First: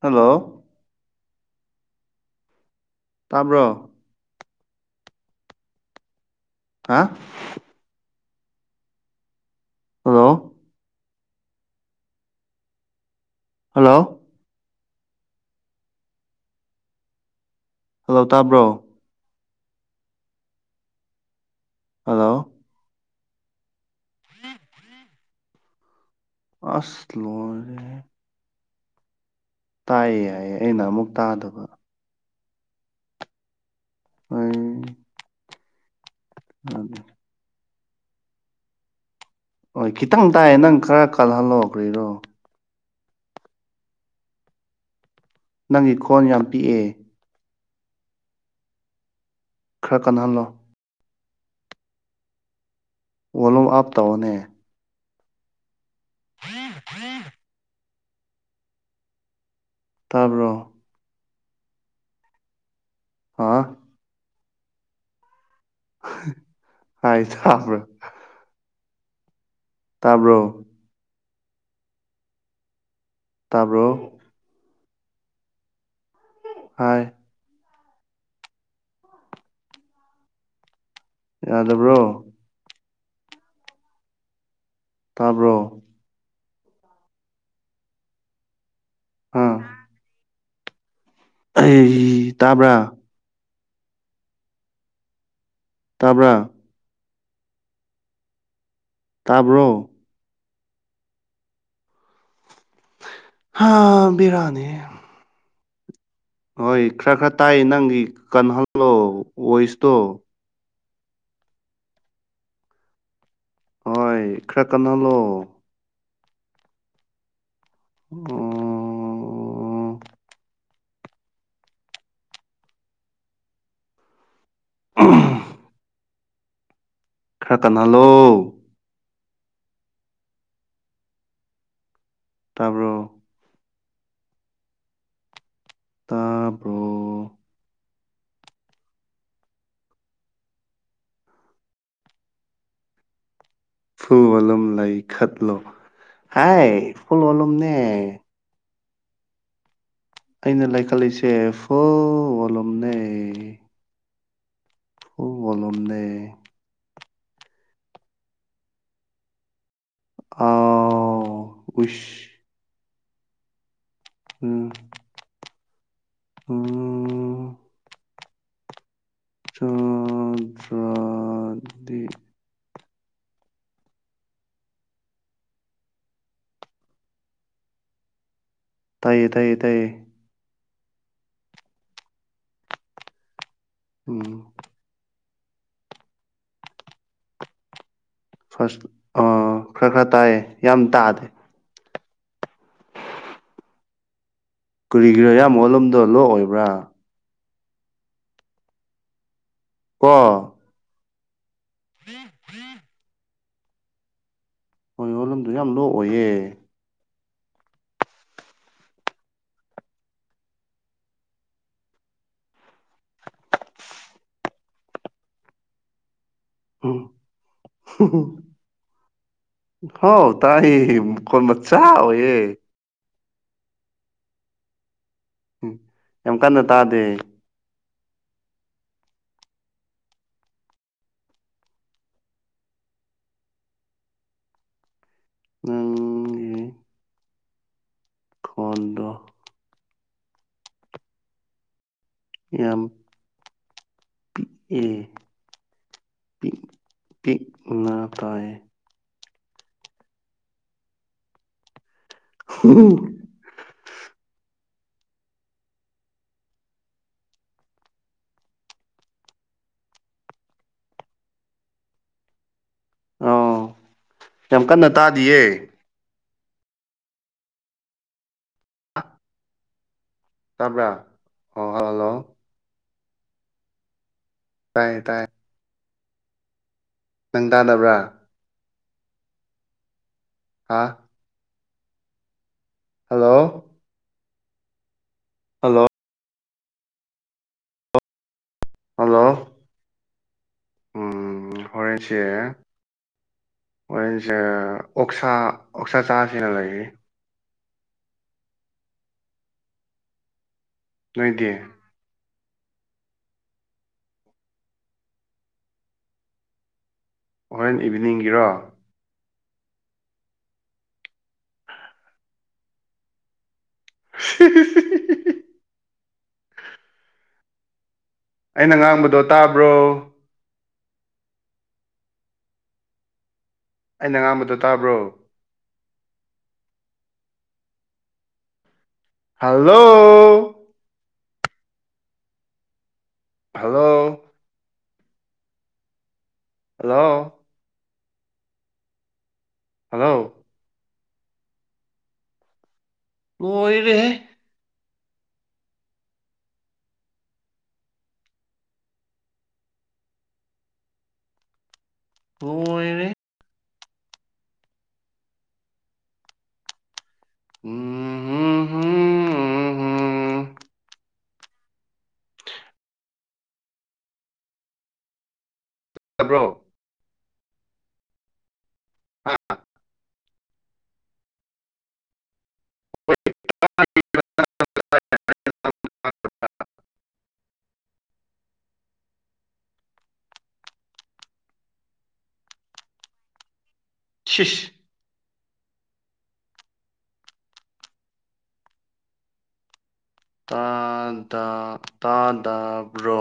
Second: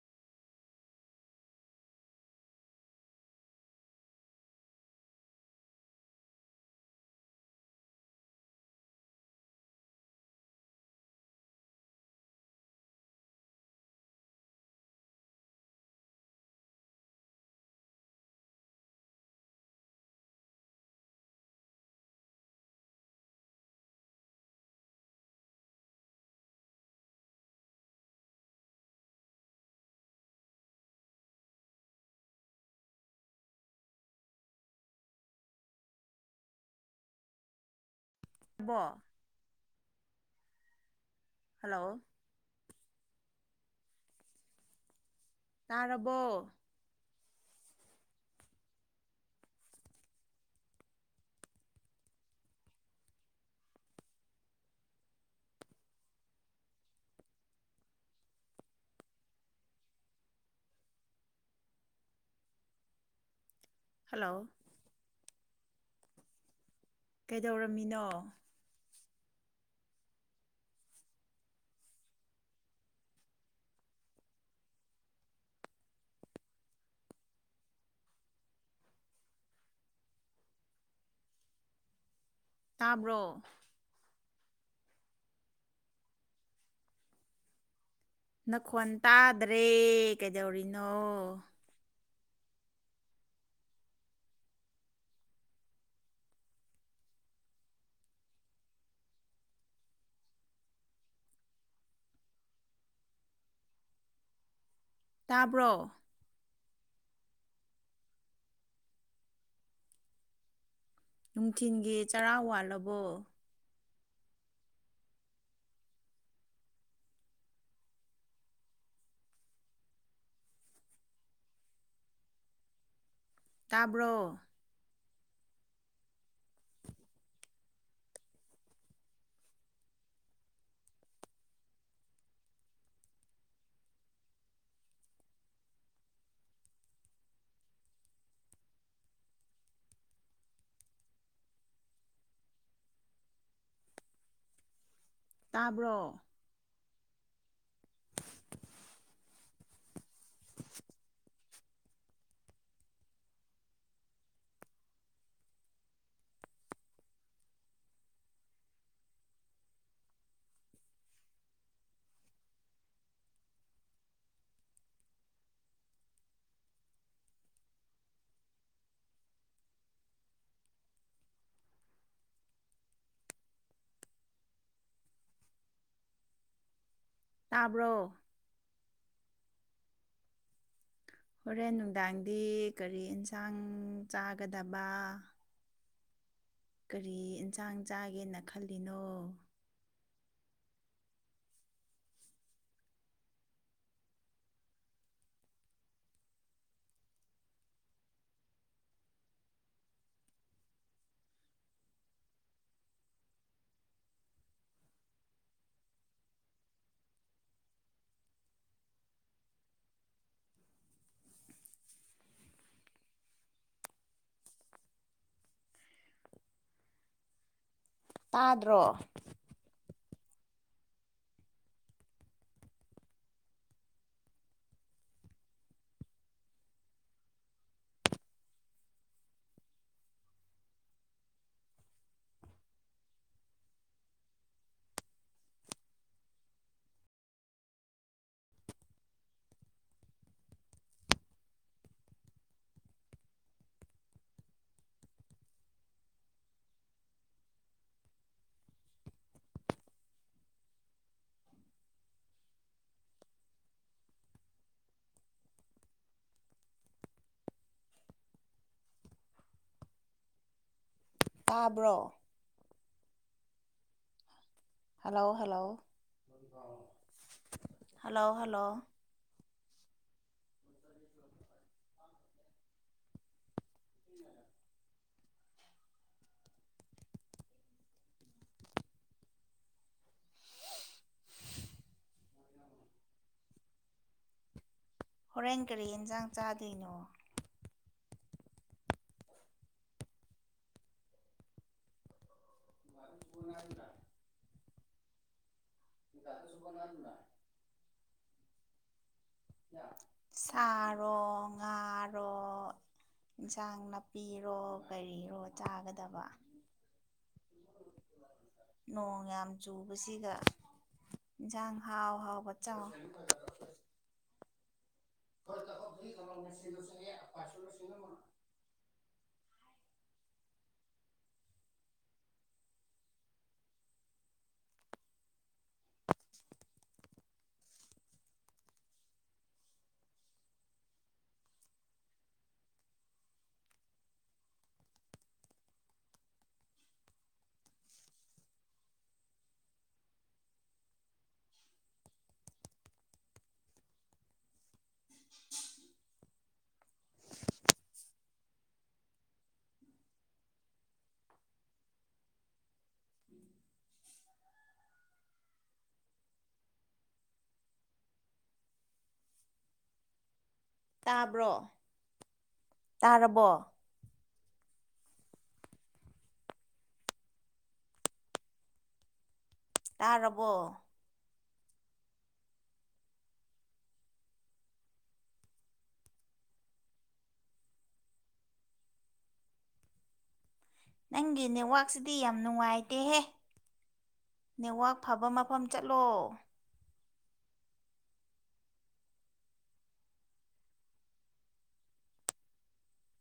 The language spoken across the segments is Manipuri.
ꯍꯜꯂꯣ ꯇꯥꯕ꯭ꯔꯣ ꯍꯥ ꯍꯜꯂꯣ ꯍꯜꯂꯣ ꯍꯜꯂꯣ ꯇꯥꯕ꯭ꯔꯣ ꯍꯜꯂꯣ ꯍ ꯐꯔꯤ ꯑꯁꯂꯣ ꯇꯥꯏꯌꯦ ꯌꯥꯏꯌꯦ ꯑꯩꯅ ꯑꯃꯨꯛ ꯇꯥꯗꯕ ꯍ ꯑꯗꯨ [inaudible] ꯍꯣꯏ ꯈꯤꯇꯪ ꯇꯥꯏꯌꯦ ꯅꯪ ꯈꯔ ꯀꯜꯍꯜꯂꯣꯑꯣ ꯍꯜꯂꯣ ꯀ꯭ꯔꯤꯔꯣ ꯅꯪꯒꯤ ꯈꯣꯟ ꯌꯥꯝ ꯇꯥꯔꯕꯣ ꯄꯤꯛꯑꯦ ꯈꯔ ꯀꯟꯍꯜꯂꯣ ꯋꯥꯣꯂꯨꯝ ꯑꯞ ꯇꯧꯧꯕꯅꯦ ꯍ꯭ꯏꯟ ꯍꯨꯏꯟ ꯇꯥꯕ꯭ꯔꯣ ꯍꯥꯥ ꯍꯜꯂꯣ ꯎ ꯀꯩꯗꯧꯔꯝꯃꯤꯅꯣ ꯇꯥꯕ꯭ꯔꯣ ꯇꯥꯕ꯭ꯔꯣ ꯍꯥꯏ ꯌꯥꯗꯕ꯭ꯔꯣ ꯇꯥꯕ꯭ꯔꯣ ꯇꯥꯕ꯭ꯔꯣ ꯅꯈꯣꯟ ꯑꯥ ꯇꯥꯗ꯭ꯔꯦ ꯀꯩꯗꯧꯔꯤꯅꯣ ꯑꯩ ꯇꯥꯕ꯭ꯔꯥ ꯇꯥꯕ꯭ꯔ ꯇꯥꯕ꯭ꯔꯣ ꯍꯥꯥ ꯕꯤꯔꯅꯤ ꯇꯥꯕ꯭ꯔꯣ ꯍꯣꯏ ꯈꯔ ꯈꯔ ꯇꯥꯏ ꯅꯪꯒꯤ ꯀꯟꯍꯜꯂꯣ ꯁꯇꯣ ꯅꯨꯡꯊꯤꯟꯒꯤ ꯆꯔꯥ ꯋꯥꯠꯂꯕꯣ ꯍꯣꯏ ꯈꯔ ꯀꯟꯅꯜꯂꯣ ꯎꯝ ꯇꯥꯕ꯭ꯔꯣ ꯑ [inaudible] ꯀꯀꯅꯂꯣ ꯇꯥꯔꯕ꯭ꯔꯣ ꯇꯥꯕ꯭ꯔꯣ ꯐꯨꯜ ꯋꯥꯂꯨꯝ ꯂꯩ ꯈꯠꯂꯣ ꯇꯥꯕ꯭ꯔꯣ ꯍꯥꯏꯥꯏ ꯐꯨꯜ ꯋꯥꯂꯨꯝꯅꯦ ꯑꯩꯅ ꯂꯥꯏꯈꯠꯂꯛꯏꯁꯦ ꯍꯣ ꯋꯥꯂꯣꯝꯅꯦ ꯄꯨ ꯋꯥꯂꯗꯦ ꯑ ꯎꯁ ꯎꯝ ꯑꯣ ꯆꯣꯡ ꯆ꯭ꯔꯥꯗꯤ ꯇꯥꯕ꯭ꯔꯣ ꯇꯥꯏꯌꯦ ꯇꯥꯏꯌꯦ ꯇꯥꯏꯌꯦ ꯍꯣꯔꯦꯟ ꯅꯨꯡꯗꯥꯡꯗꯤ ꯀꯔꯤ ꯌꯦꯟꯁꯥꯡ ꯎꯝ ꯆꯥꯒꯗꯕ ꯀꯔꯤ ꯏꯟꯁꯥꯡ ꯆꯥꯒꯦꯅ ꯐꯥꯔꯁ ꯈꯜꯂꯤꯅꯣ ꯑ ꯈꯔ ꯈꯔ ꯇꯥꯏꯌꯦ ꯌꯥꯝ ꯇꯥꯗꯦ ꯀꯨꯔꯤꯒꯤꯔꯣ ꯑꯌꯥꯝꯕꯂꯣꯗꯣ ꯂꯣꯛꯑꯣꯏꯕ꯭ꯔꯥ ꯀ [unintelligible] ꯍꯣꯏ ꯌꯣꯂꯝꯗꯣ ꯌꯥꯝ ꯂꯣ ꯑꯣꯏꯌꯦ ꯎ ꯇꯥꯗ꯭ꯔꯣ ꯍ ꯇꯥꯏ ꯀꯣꯟ ꯃꯆꯥ ꯌꯦ ꯎꯝ ꯌꯥꯝ ꯀꯟꯅ ꯇꯥꯗꯦ [unintelligible] ꯐꯣꯟꯗ ꯌꯥꯝ ꯄꯤꯛꯑ ꯄꯤꯛꯅ ꯇꯥꯏꯑ ꯎꯝ ꯇꯥꯕ꯭ꯔꯣ ꯑꯥꯎ ꯍꯜꯂꯣ ꯍꯜꯂꯣ ꯍꯜꯂꯣ ꯍꯜꯂꯣ ꯇꯥꯕ꯭ꯔꯥ ꯑꯣꯜ ꯍꯜꯂꯣ ꯎ ꯇꯥꯏꯌꯦ ꯇꯥꯏ ꯅꯪ ꯇꯥꯟꯅꯕ꯭ꯔꯥ ꯍꯥꯥ ꯍꯜꯂꯣ ꯍꯣꯔꯦꯟ ꯀꯔꯤ ꯍꯜꯂꯣ ꯌꯦꯟꯖꯥꯡ ꯆꯥꯗꯣꯏꯅꯣ ꯍꯜꯂꯣ ꯎꯝ ꯍꯣꯔꯦꯟꯁꯦ ꯃ ꯐꯅ ꯍꯣꯔꯦꯟꯁꯦ ꯑꯣꯛꯁꯥ ꯑꯣꯛꯁꯥ ꯆꯥꯁꯤꯅ ꯂꯩꯔꯤ ꯁꯥꯔꯣ ꯅꯣꯏꯗꯤ ꯉꯥꯔꯣ ꯏꯟꯁꯥꯡ ꯅꯥꯄꯤꯔꯣ ꯀꯔꯤꯔꯣ ꯆꯥꯒꯗꯕ ꯑꯣꯍꯣꯏꯦꯟ ꯏꯚꯤꯅꯤꯡꯒꯤꯔꯣ ꯅꯣꯡ ꯌꯥꯝ ꯆꯨꯕꯁꯤꯒ ꯏꯟꯁꯥꯡ ꯍꯥꯎ ꯍꯥꯎꯕ ꯆꯪ ꯎ [inaudible] ꯐꯣꯏ [inaudible] ꯑꯩꯅ ꯉꯥꯡꯕꯗꯣ ꯇꯥꯕ꯭ꯔꯣ ꯑꯩꯅ ꯉꯥꯡꯕꯗꯣ ꯇꯥꯕ꯭ꯔꯣ ꯍꯜꯂꯣ ꯍꯜꯂꯣ ꯍꯜꯂꯣ ꯍꯜꯂꯣ ꯂꯣꯏꯔꯦ ꯂꯣꯢꯔꯦ ꯎꯝ ꯇꯥꯕ꯭ꯔꯣ ꯇꯥꯔꯕꯣ ꯇꯕ꯭ꯔꯣ ꯍꯥ ꯇꯥꯔꯕꯣ [inaudible] ꯅꯪꯒꯤ ꯅꯦꯠꯋꯥꯛꯁꯤꯗꯤ ꯌꯥꯝ ꯅꯨꯡꯉꯥꯏꯇꯦꯍꯦ ꯁꯤꯁ ꯅꯦꯠꯋꯥꯛ ꯑꯐꯕ ꯃꯐꯝ ꯆꯠꯂꯣ ꯇꯥ ꯇꯥꯗꯕ꯭ꯔꯣ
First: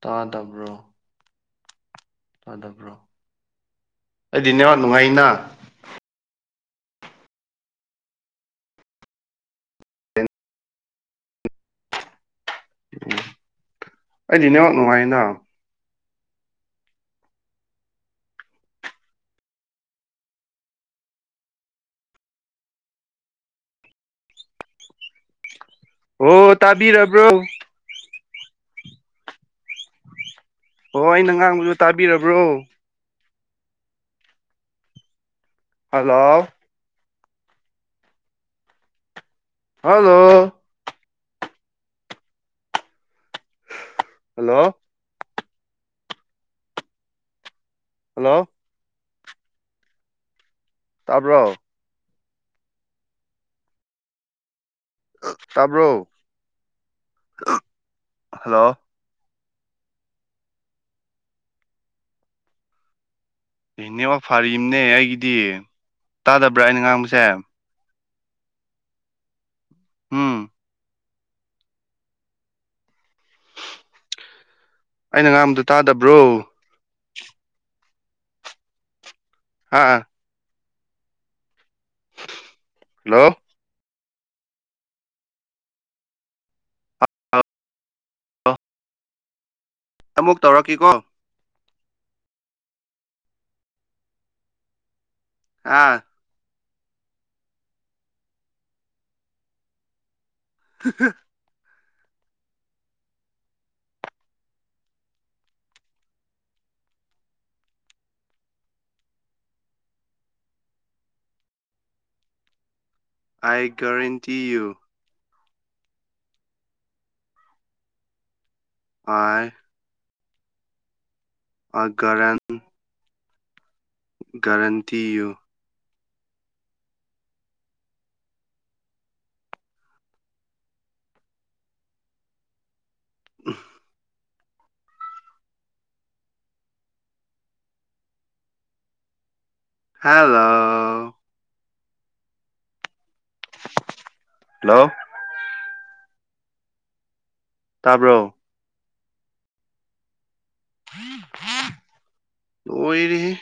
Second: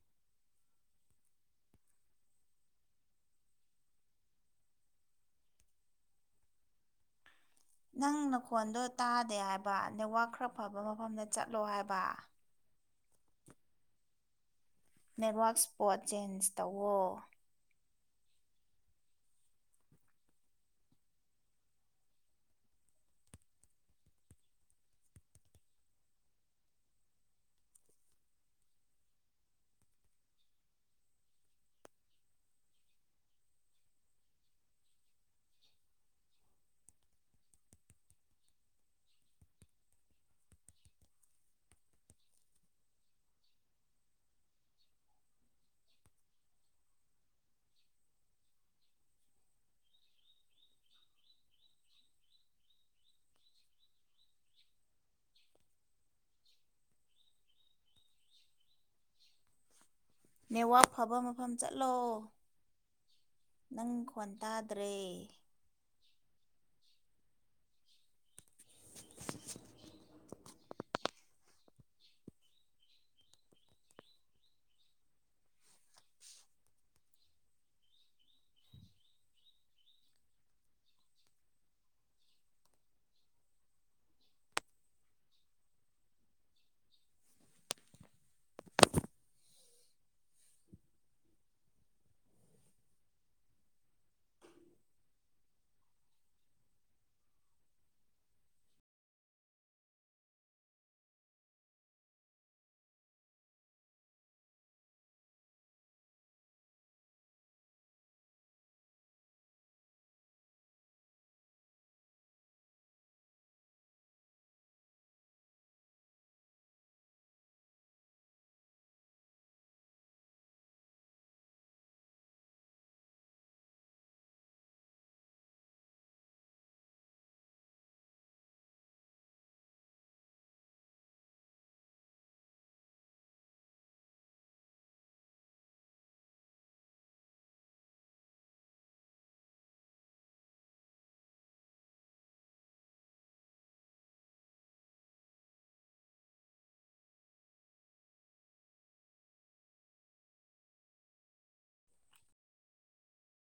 ꯇꯥ ꯇꯕ꯭ꯔꯣ ꯇꯗꯕ꯭ꯔꯣ ꯑꯩꯗꯤꯅꯦ ꯅꯨꯡꯉꯥꯏꯅ ꯅꯪ ꯅꯈꯣꯟꯗꯣ ꯇꯥꯗꯦ ꯍꯥꯏꯕ ꯅꯦꯠꯋꯥꯛ ꯈꯔ ꯐꯕ ꯃꯐꯝꯗ ꯆꯠꯂꯣ ꯍꯥꯏꯕ ꯎ ꯑꯩꯗꯤꯅꯦ ꯅꯨꯡꯉꯥꯏ ꯅꯦꯠꯋꯔꯥꯛ ꯏꯁ꯭ꯄꯣꯠ ꯆꯦꯟꯖ ꯇꯧꯋꯣ ꯍꯣ ꯇꯥꯕꯤꯔꯕ꯭ꯔꯣ ꯑꯣ ꯑꯩꯅ ꯉꯥꯡꯕꯗꯨ ꯇꯥꯕꯤꯔꯕ꯭ꯔꯣ ꯍꯥꯜꯂꯣ ꯍꯜꯂꯣ ꯍꯜꯂꯣ ꯍꯜꯂꯣ ꯇꯥꯕ꯭ꯔꯣ ꯇꯥꯕ꯭ꯔꯣ ꯍꯜꯂꯣ ꯅꯦꯠꯋꯥꯛ ꯐꯕ ꯃꯐꯝ ꯆꯠꯂꯣ ꯅꯪ ꯑꯦꯅꯦꯕ ꯈꯣꯟ ꯐꯥꯔꯤꯕꯅꯦ ꯇꯥꯗ꯭ꯔꯦ ꯑꯩꯒꯤꯗꯤ ꯇꯥꯗꯕ꯭ꯔꯥ ꯑꯩꯅ ꯉꯥꯡꯕꯁꯦ [unintelligible] ꯎꯝ ꯑꯩꯅ ꯉꯥꯡꯕꯗꯨ ꯇꯥꯗꯕ꯭ꯔꯣ ꯍꯥ ꯍꯜꯂꯣ ꯑꯃꯨꯛ ꯇꯧꯔꯛꯀꯦꯀꯣ ꯑꯥ ꯀ [inaudible] ꯑꯥꯏ ꯒꯔꯦꯟꯇꯤ ꯌꯨ [inaudible] ꯍ [inaudible] [unintelligible] ꯒꯥꯔꯦꯟꯇꯤ ꯌꯨ [unintelligible] ꯍꯜꯂꯣ ꯍꯜꯂꯣ ꯇꯥꯕ꯭ꯔꯣ [unintelligible] ꯂꯣꯏꯔꯦꯍꯦ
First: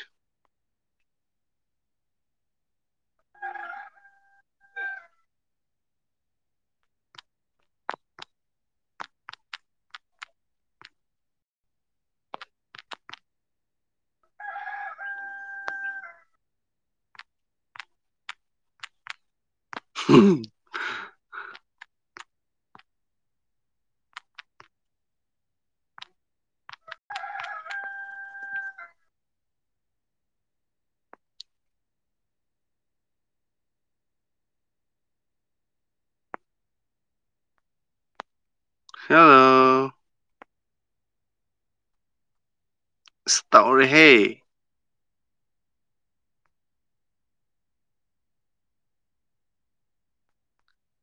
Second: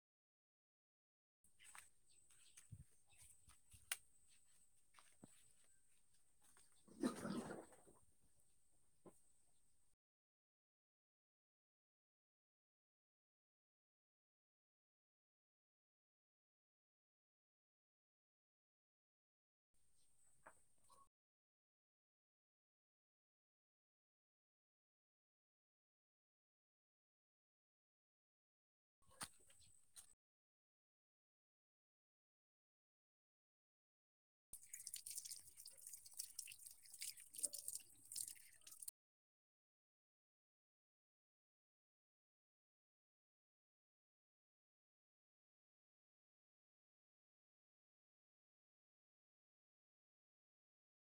[unintelligible] ꯍꯜꯂꯣ ꯑꯁ ꯇꯧꯔꯦ ꯍꯦ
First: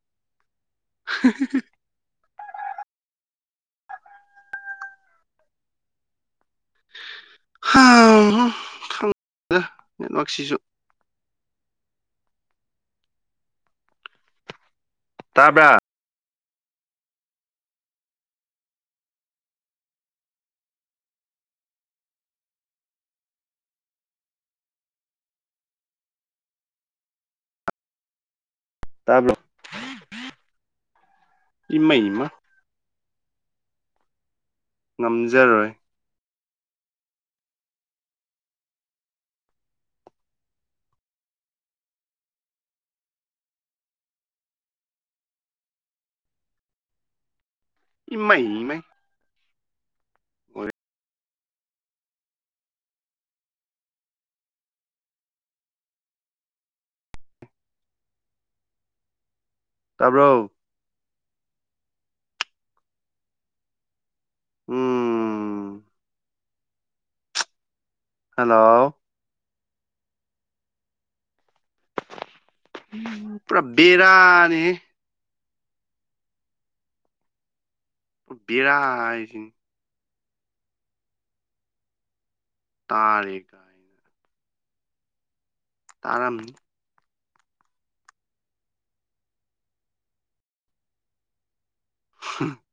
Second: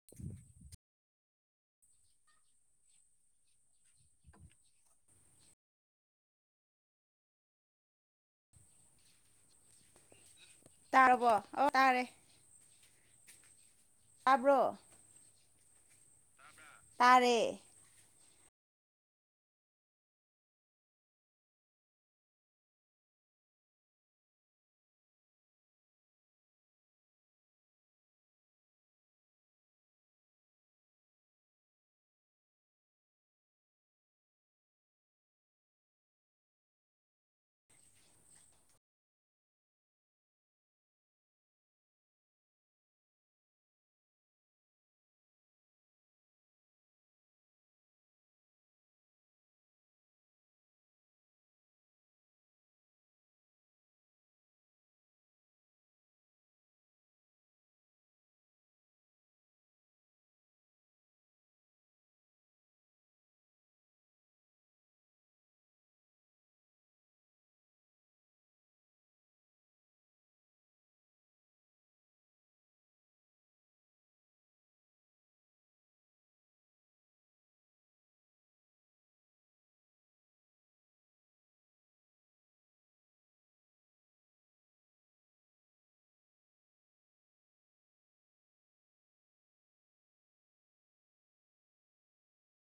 [inaudible] ꯅꯦꯠꯋ꯭ꯔꯥꯛꯁꯤꯁꯨ ꯇꯥꯔꯕꯣ ꯑꯣ ꯇꯥꯔꯦ ꯇꯥꯕ꯭ꯔꯣ ꯇꯥꯕ꯭ꯔ ꯇꯥꯔꯦ ꯇꯕ꯭ꯔꯣ ꯏꯃꯩ ꯃꯥ ꯉꯝꯖꯔꯣꯏ ꯏꯃꯩ ꯃꯩ ꯑꯣꯏꯔꯦ ꯇꯥꯕ꯭ꯔꯣ ꯎꯝ ꯍꯜꯂꯣ ꯄꯨꯔꯥ ꯕꯦꯔꯥꯅꯤꯍꯦ ꯕꯦꯔ ꯍꯏꯁꯤꯅꯦ ꯇꯔꯦ ꯇꯥꯔꯝꯅꯤ [unintelligible]